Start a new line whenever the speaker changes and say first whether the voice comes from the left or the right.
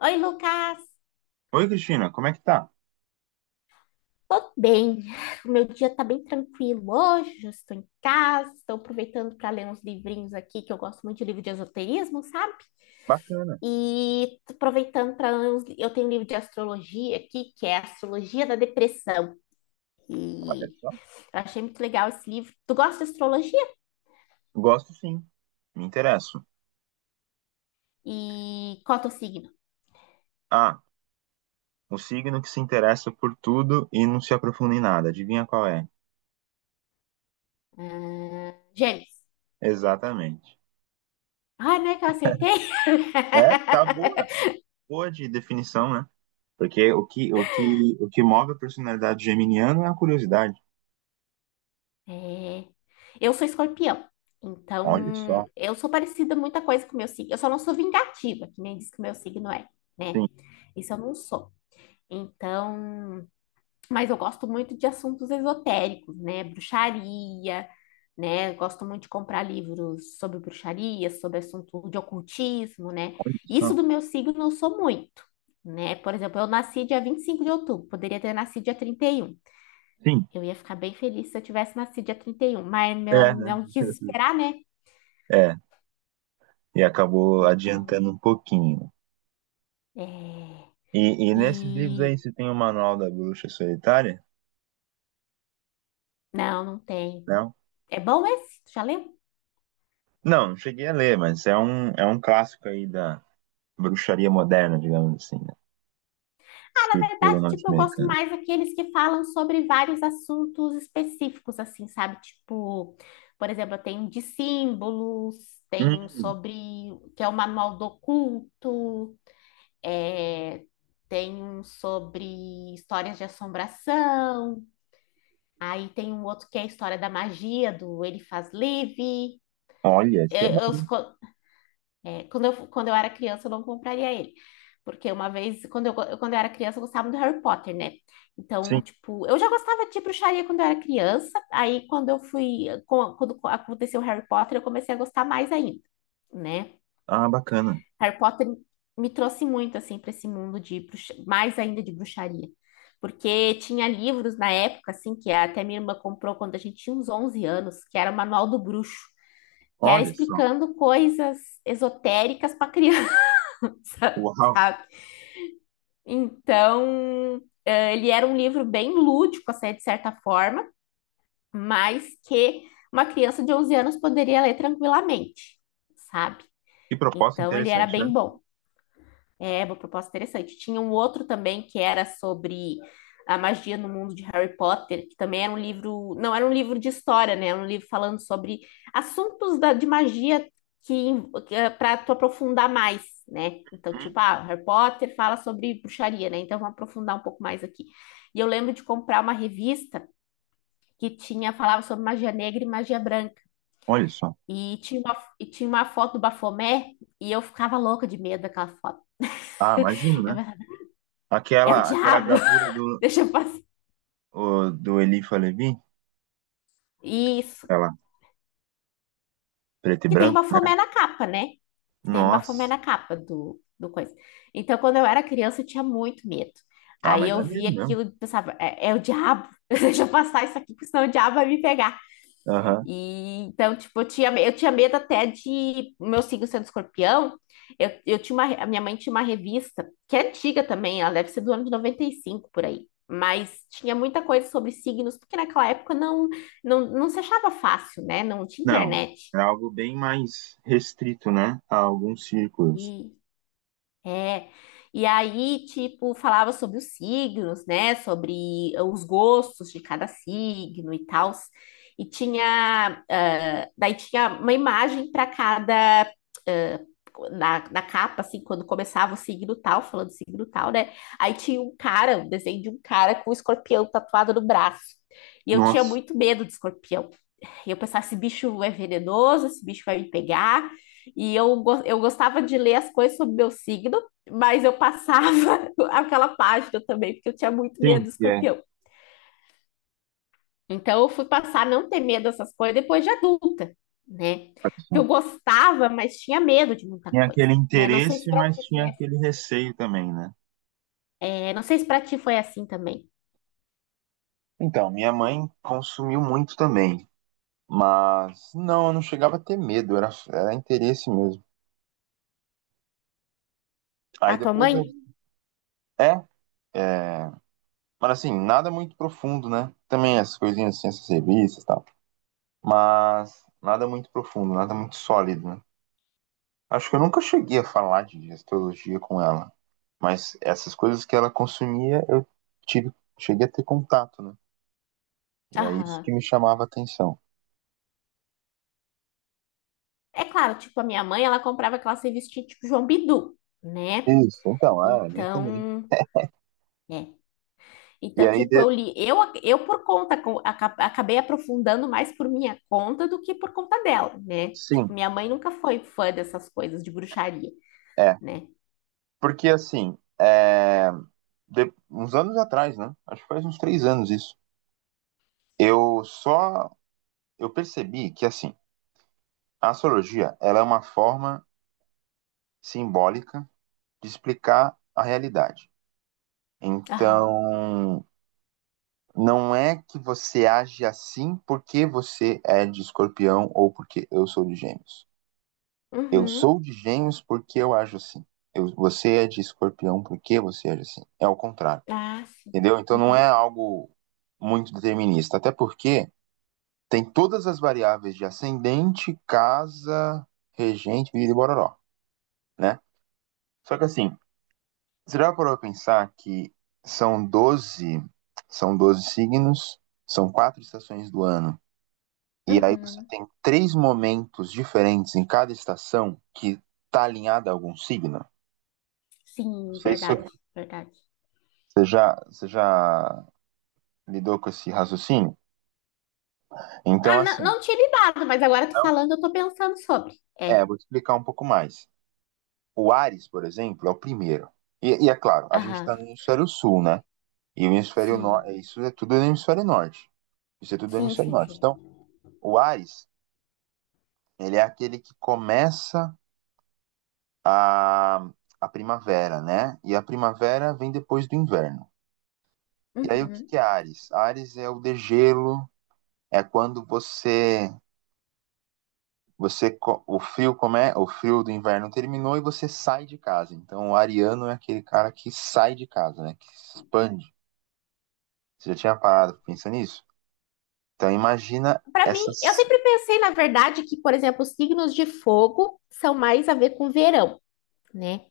left: Oi, Lucas.
right: Oi, Cristina, como é que tá?
left: Tô bem. O meu dia tá bem tranquilo hoje. Já estou em casa, estou aproveitando para ler uns livrinhos aqui, que eu gosto muito de livro de esoterismo, sabe?
right: Bacana,
left: E tô aproveitando para ler Eu tenho um livro de astrologia aqui, que é Astrologia da Depressão.
right: olha
left: E
right: só.
left: eu achei muito legal esse livro. Tu gosta de astrologia?
right: Gosto sim, me interesso.
left: E qual é o teu signo?
right: Ah, o signo que se interessa por tudo e não se aprofunda em nada. Adivinha qual é?
left: Ah, Gêmeos.
right: Exatamente.
left: Ai, não é que eu acertei?
right: É, tá boa. Boa de definição, né? Porque o que move a personalidade geminiana é a curiosidade.
left: É. Eu sou escorpião,
right: Olha
left: então
right: só.
left: eu sou parecida muita coisa com o meu signo. Eu só não sou vingativa, que nem diz que o meu signo é,
right: Sim,
left: né? Isso eu não sou. Então, mas eu gosto muito de assuntos esotéricos, né? Bruxaria, né? Eu gosto muito de comprar livros sobre bruxaria, sobre assunto de ocultismo, né?
right: olha
left: Isso
right: só.
left: do meu signo eu sou muito, né? Por exemplo, eu nasci dia 25 de outubro, poderia ter nascido dia 31.
right: Sim,
left: Eu ia ficar bem feliz se eu tivesse nascido dia 31, mas meu,
right: é, né?
left: não quis esperar, né?
right: É, e acabou
left: Então,
right: adiantando um pouquinho.
left: é...
right: E nesses livros aí,
left: E...
right: você tem o Manual da Bruxa Solitária?
left: Não, não tem.
right: Né?
left: É bom esse? Tu já lembro.
right: Não, não cheguei a ler, mas é um clássico aí da bruxaria moderna, digamos assim, né?
left: Na
right: Escrito por um
left: verdade, tipo, eu gosto
right: norte-americano.
left: mais daqueles que falam sobre vários assuntos específicos, assim, sabe? Tipo, por exemplo, eu tenho um de símbolos, tem um
right: Hum,
left: sobre... que é o Manual do Oculto, é... tem um sobre histórias de assombração. Aí tem um outro que é a história da magia, do ele faz livre.
right: Olha, esse é
left: Eu,
right: bom.
left: eu- quando eu era criança, eu não compraria ele. Porque uma vez, quando eu era criança, eu gostava do Harry Potter, né?
right: Sim,
left: Então, tipo, eu já gostava de bruxaria quando eu era criança. Aí, quando aconteceu o Harry Potter, eu comecei a gostar mais ainda, né?
right: ah, bacana.
left: Harry Potter me trouxe muito assim para esse mundo de mais ainda de bruxaria, porque tinha livros na época assim que até minha irmã comprou quando a gente tinha uns 11 anos, que era o Manual do Bruxo, que era
right: Olha só.
left: explicando coisas esotéricas para criança,
right: Uau,
left: sabe? Então, ele era um livro bem lúdico assim, de certa forma, mas que uma criança de 11 anos poderia ler tranquilamente, sabe?
right: que proposta
left: Então, ele era
right: interessante,
left: bem
right: né?
left: bom. É, uma proposta interessante. Tinha um outro também que era sobre a magia no mundo de Harry Potter, que também era um livro, não era um livro de história, né? Era um livro falando sobre assuntos de magia que para tu aprofundar mais, né? Então,
right: Hum,
left: tipo, ah, Harry Potter fala sobre bruxaria, né? Então, vamos aprofundar um pouco mais aqui. E eu lembro de comprar uma revista que tinha falava sobre magia negra e magia branca.
right: Olha só.
left: E tinha uma foto do Bafomé, e eu ficava louca de medo daquela foto.
right: Ah, imagino,
left: Eu
right: né?
left: pensava, é o
right: Aquela
left: diabo.
right: gravura do,
left: Deixa eu passar.
right: do Elifa Levi,
left: Isso.
right: aquela preto e
left: Que tem o
right: branco, né?
left: Bafomé na capa, né? Que tem o Bafomé
right: Nossa.
left: na capa do coisa. Então, quando eu era criança, eu tinha muito medo.
right: Ah,
left: Aí
right: mas
left: eu
right: dá medo
left: via
right: mesmo.
left: aquilo e pensava, é, é o diabo. Deixa eu passar isso aqui, porque senão o diabo vai me pegar.
right: Aham.
left: E, então, tipo, eu tinha medo até de meu signo sendo escorpião. A minha mãe tinha uma revista, que é antiga também, ela deve ser do ano de 95 por aí. Mas tinha muita coisa sobre signos, porque naquela época não se achava fácil, né? Não tinha
right: Não,
left: internet.
right: é algo bem mais restrito, né? A alguns círculos.
left: E É. E aí, tipo, falava sobre os signos, né? Sobre os gostos de cada signo e tal. E tinha, ah, daí tinha uma imagem para cada, ah, na capa, assim, quando começava o signo tal, falando signo tal, né? Aí tinha um cara, um desenho de um cara com um escorpião tatuado no braço. E eu tinha
right: Nossa.
left: muito medo de escorpião. E eu pensava, esse bicho é venenoso, esse bicho vai me pegar. E eu, eu gostava de ler as coisas sobre meu signo, mas eu passava aquela página também, porque eu tinha muito medo
right: Sim,
left: do
right: é.
left: escorpião. Então eu fui passar a não ter medo dessas coisas depois de adulta, né? Porque eu
right: Satisfação.
left: gostava, mas tinha medo de muita
right: Tinha
left: coisa,
right: aquele
left: né? Não sei se
right: interesse,
left: pra
right: mas
left: ti
right: tinha
left: foi assim.
right: aquele receio também, né?
left: É, não sei se pra ti foi assim também.
right: Então, minha mãe consumiu muito também. Mas não, eu não chegava a ter medo, era interesse mesmo. Aí
left: A tua
right: depois
left: mãe?
right: eu. É, é, mas assim, nada muito profundo, né? Também as coisinhas assim, essas revistas e tal. Mas nada muito profundo, nada muito sólido, né? Acho que eu nunca cheguei a falar de astrologia com ela. Mas essas coisas que ela consumia, eu tive, cheguei a ter contato, né? E é isso que
left: Aham.
right: me chamava a atenção.
left: É claro, tipo, a minha mãe, ela comprava aquelas revistinhas tipo João Bidu, né?
right: Isso, então, ah, a minha também.
left: Então, é.
right: E
left: Então,
right: aí,
left: tipo, eu li, eu por conta, co- aca- acabei aprofundando mais por minha conta do que por conta dela, né?
right: sim,
left: Tipo, minha mãe nunca foi fã dessas coisas de bruxaria,
right: é.
left: né?
right: Porque assim, é, uns anos atrás, né? Acho que faz uns três anos isso. Eu só eu percebi que assim, a astrologia, ela é uma forma simbólica de explicar a realidade.
left: Aham.
right: Então, não é que você age assim porque você é de escorpião ou porque eu sou de gêmeos. Eu
left: Uhum.
right: sou de gêmeos porque eu ajo assim. Você é de escorpião porque você age assim. É ao contrário,
left: Ah, sim.
right: entendeu? Então não é
left: Uhum.
right: algo muito determinista. Até porque tem todas as variáveis de ascendente, casa, regente, vida e bororó, né? Só que assim, você já parou pra pensar que são 12, são 12 signos, são quatro estações do ano. E aí você
left: Uhum.
right: tem três momentos diferentes em cada estação que tá alinhada a algum signo? Não
left: Sim,
right: sei se eu
left: verdade, verdade.
right: Você já lidou com esse raciocínio?
left: Ah,
right: Então,
left: não,
right: assim,
left: não tinha lidado, mas agora tu
right: não-
left: falando, eu tô pensando sobre.
right: é,
left: É.
right: vou te explicar um pouco mais. O Ares, por exemplo, é o primeiro. E é claro, a gente
left: Aham.
right: está no hemisfério sul, né? E o hemisfério
left: Sim.
right: norte, isso é tudo no hemisfério norte. Isso é tudo no
left: Sim,
right: hemisfério
left: sim,
right: norte.
left: sim.
right: Então, o Ares, ele é aquele que começa a, a primavera, né? E a primavera vem depois do inverno. E aí, o que que
left: Uhum.
right: é Ares? Ares é o degelo, é quando você. Você o frio como é, o frio do inverno terminou e você sai de casa. Então o ariano é aquele cara que sai de casa, né? Que expande. Você já tinha parado pra nisso? Então imagina
left: Para mim, eu
right: essas.
left: sempre pensei, na verdade, que, por exemplo, os signos de fogo são mais a ver com verão, né?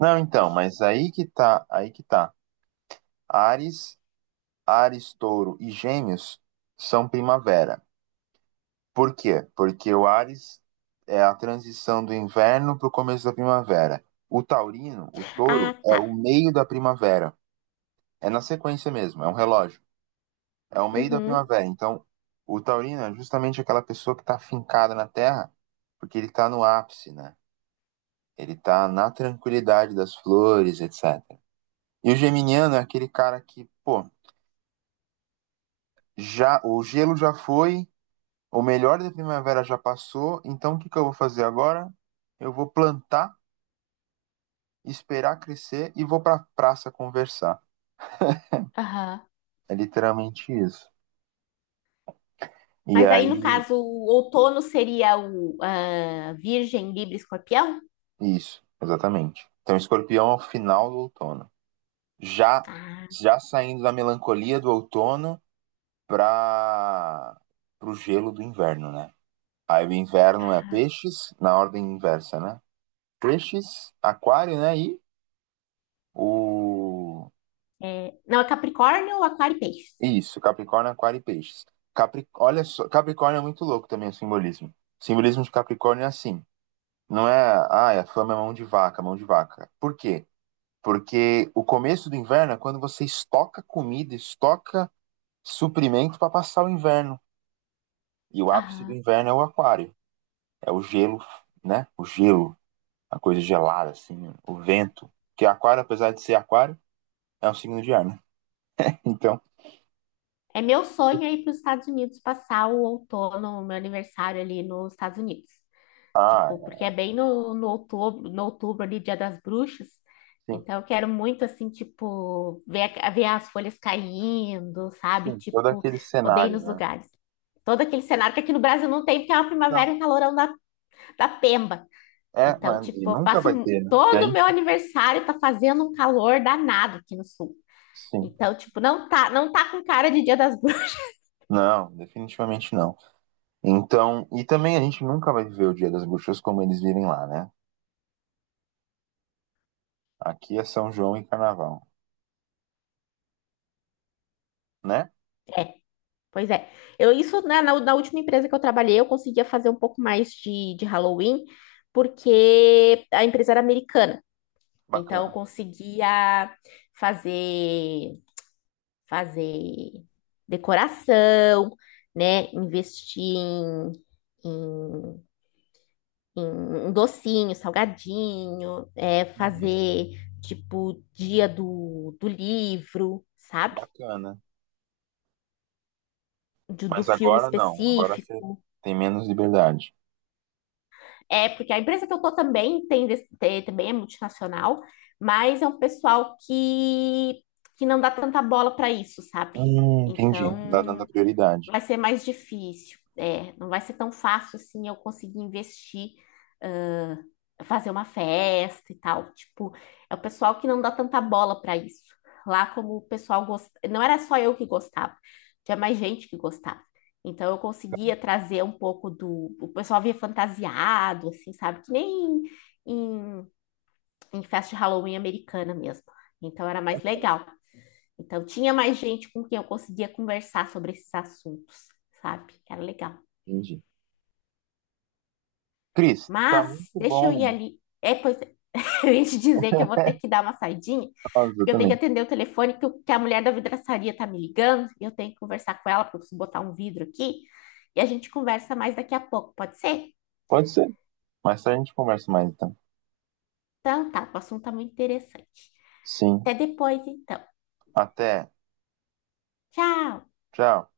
right: Não, então, mas aí que tá, aí que tá. Ares, Ares, Touro e Gêmeos são primavera. Por quê? Porque o Ares é a transição do inverno para o começo da primavera. O taurino, o
left: Ah,
right: touro, é o
left: tá.
right: meio da primavera. É na sequência mesmo, é um relógio. É o meio da
left: Uhum.
right: primavera. Então, o taurino é justamente aquela pessoa que está fincada na terra, porque ele está no ápice, né? Ele está na tranquilidade das flores, etc. E o geminiano é aquele cara que, pô, já o gelo já foi, o melhor da primavera já passou, então o que que eu vou fazer agora? Eu vou plantar, esperar crescer e vou para praça conversar.
left: Aham.
right: É literalmente isso. E
left: Mas aí, no
right: aí,
left: caso, o outono seria o ah, Virgem, Libra, e Escorpião?
right: isso, exatamente. Então, escorpião é o final do outono. já
left: Ah,
right: já saindo da melancolia do outono para o gelo do inverno, né? Aí o inverno é
left: Ai,
right: peixes, na ordem inversa, né? Peixes, aquário, né? E o.
left: Não, é Capricórnio, Aquário e Peixes.
right: Isso, Capricórnio, Aquário e Peixes. Capri... Olha só, Capricórnio é muito louco também o simbolismo. O simbolismo de Capricórnio é assim. Não é, ah, a fama é mão de vaca. Por quê? Porque o começo do inverno é quando você estoca comida, estoca suprimento para passar o inverno. E o ápice do
left: Aham.
right: inverno é o aquário. É o gelo, né? O gelo, a coisa gelada, assim, o vento. Porque aquário, apesar de ser aquário, é um signo de ar, né? Então,
left: É meu sonho é ir para os Estados Unidos passar o outono, o meu aniversário ali nos Estados Unidos.
right: ah,
left: Tipo, porque é bem no outubro, no outubro ali, Dia das Bruxas.
right: sim,
left: Então, eu quero muito, assim, tipo, ver, ver as folhas caindo, sabe?
right: sim, todo
left: Tipo,
right: aquele
left: poder ir
right: cenário,
left: nos
right: né?
left: lugares. Todo aquele cenário que aqui no Brasil não tem, porque é uma primavera
right: Não,
left: e um calorão da, da pemba.
right: é,
left: Então,
right: mas e
left: tipo, eu
right: nunca
left: passo
right: vai ter, né? Porque a
left: todo o meu
right: gente,
left: aniversário tá fazendo um calor danado aqui no sul.
right: sim.
left: Então, tipo, não tá com cara de Dia das Bruxas.
right: Não, definitivamente não. Então, e também a gente nunca vai viver o Dia das Bruxas como eles vivem lá, né? Aqui é São João e Carnaval, né?
left: Pois é. Eu, isso, né, na última empresa que eu trabalhei, eu conseguia fazer um pouco mais de Halloween, porque a empresa era americana. Então, eu
right: Bacana.
left: conseguia fazer, fazer decoração, né, investir em, em um docinho, salgadinho, é,
right: Uhum.
left: fazer, tipo, dia do livro, sabe?
right: Bacana.
left: Do
right: Mas
left: filme
right: agora não, agora
left: específico.
right: você tem menos liberdade.
left: É, porque a empresa que eu tô também também é multinacional, mas é um pessoal que não dá tanta bola para isso, sabe?
right: Entendi. Tá dando a
left: Então,
right: prioridade.
left: vai ser mais difícil, é, não vai ser tão fácil assim eu conseguir investir, ah, fazer uma festa e tal. Tipo, é o pessoal que não dá tanta bola para isso. Lá, como o pessoal gostava, não era só eu que gostava, tinha mais gente que gostava. Então, eu conseguia trazer um pouco do. O pessoal via fantasiado, assim, sabe? Que nem em, em festa de Halloween americana mesmo. Então, era mais legal. Então, tinha mais gente com quem eu conseguia conversar sobre esses assuntos, sabe? Era legal.
right: Entendi. Cris, tá
left: Mas,
right: muito
left: deixa eu
right: bom.
left: ir ali. É, pois, é, eu ia te dizer que eu vou ter que dar uma saidinha,
right: Nossa, eu
left: porque eu tenho que
right: também.
left: atender o telefone que a mulher da vidraçaria tá me ligando, e eu tenho que conversar com ela, porque eu preciso botar um vidro aqui, e a gente conversa mais daqui a pouco, pode ser?
right: Pode ser. Mais tarde a gente conversa mais, então.
left: Então, tá, o assunto tá muito interessante.
right: Sim.
left: Até depois, então.
right: Até.
left: Tchau!
right: Tchau.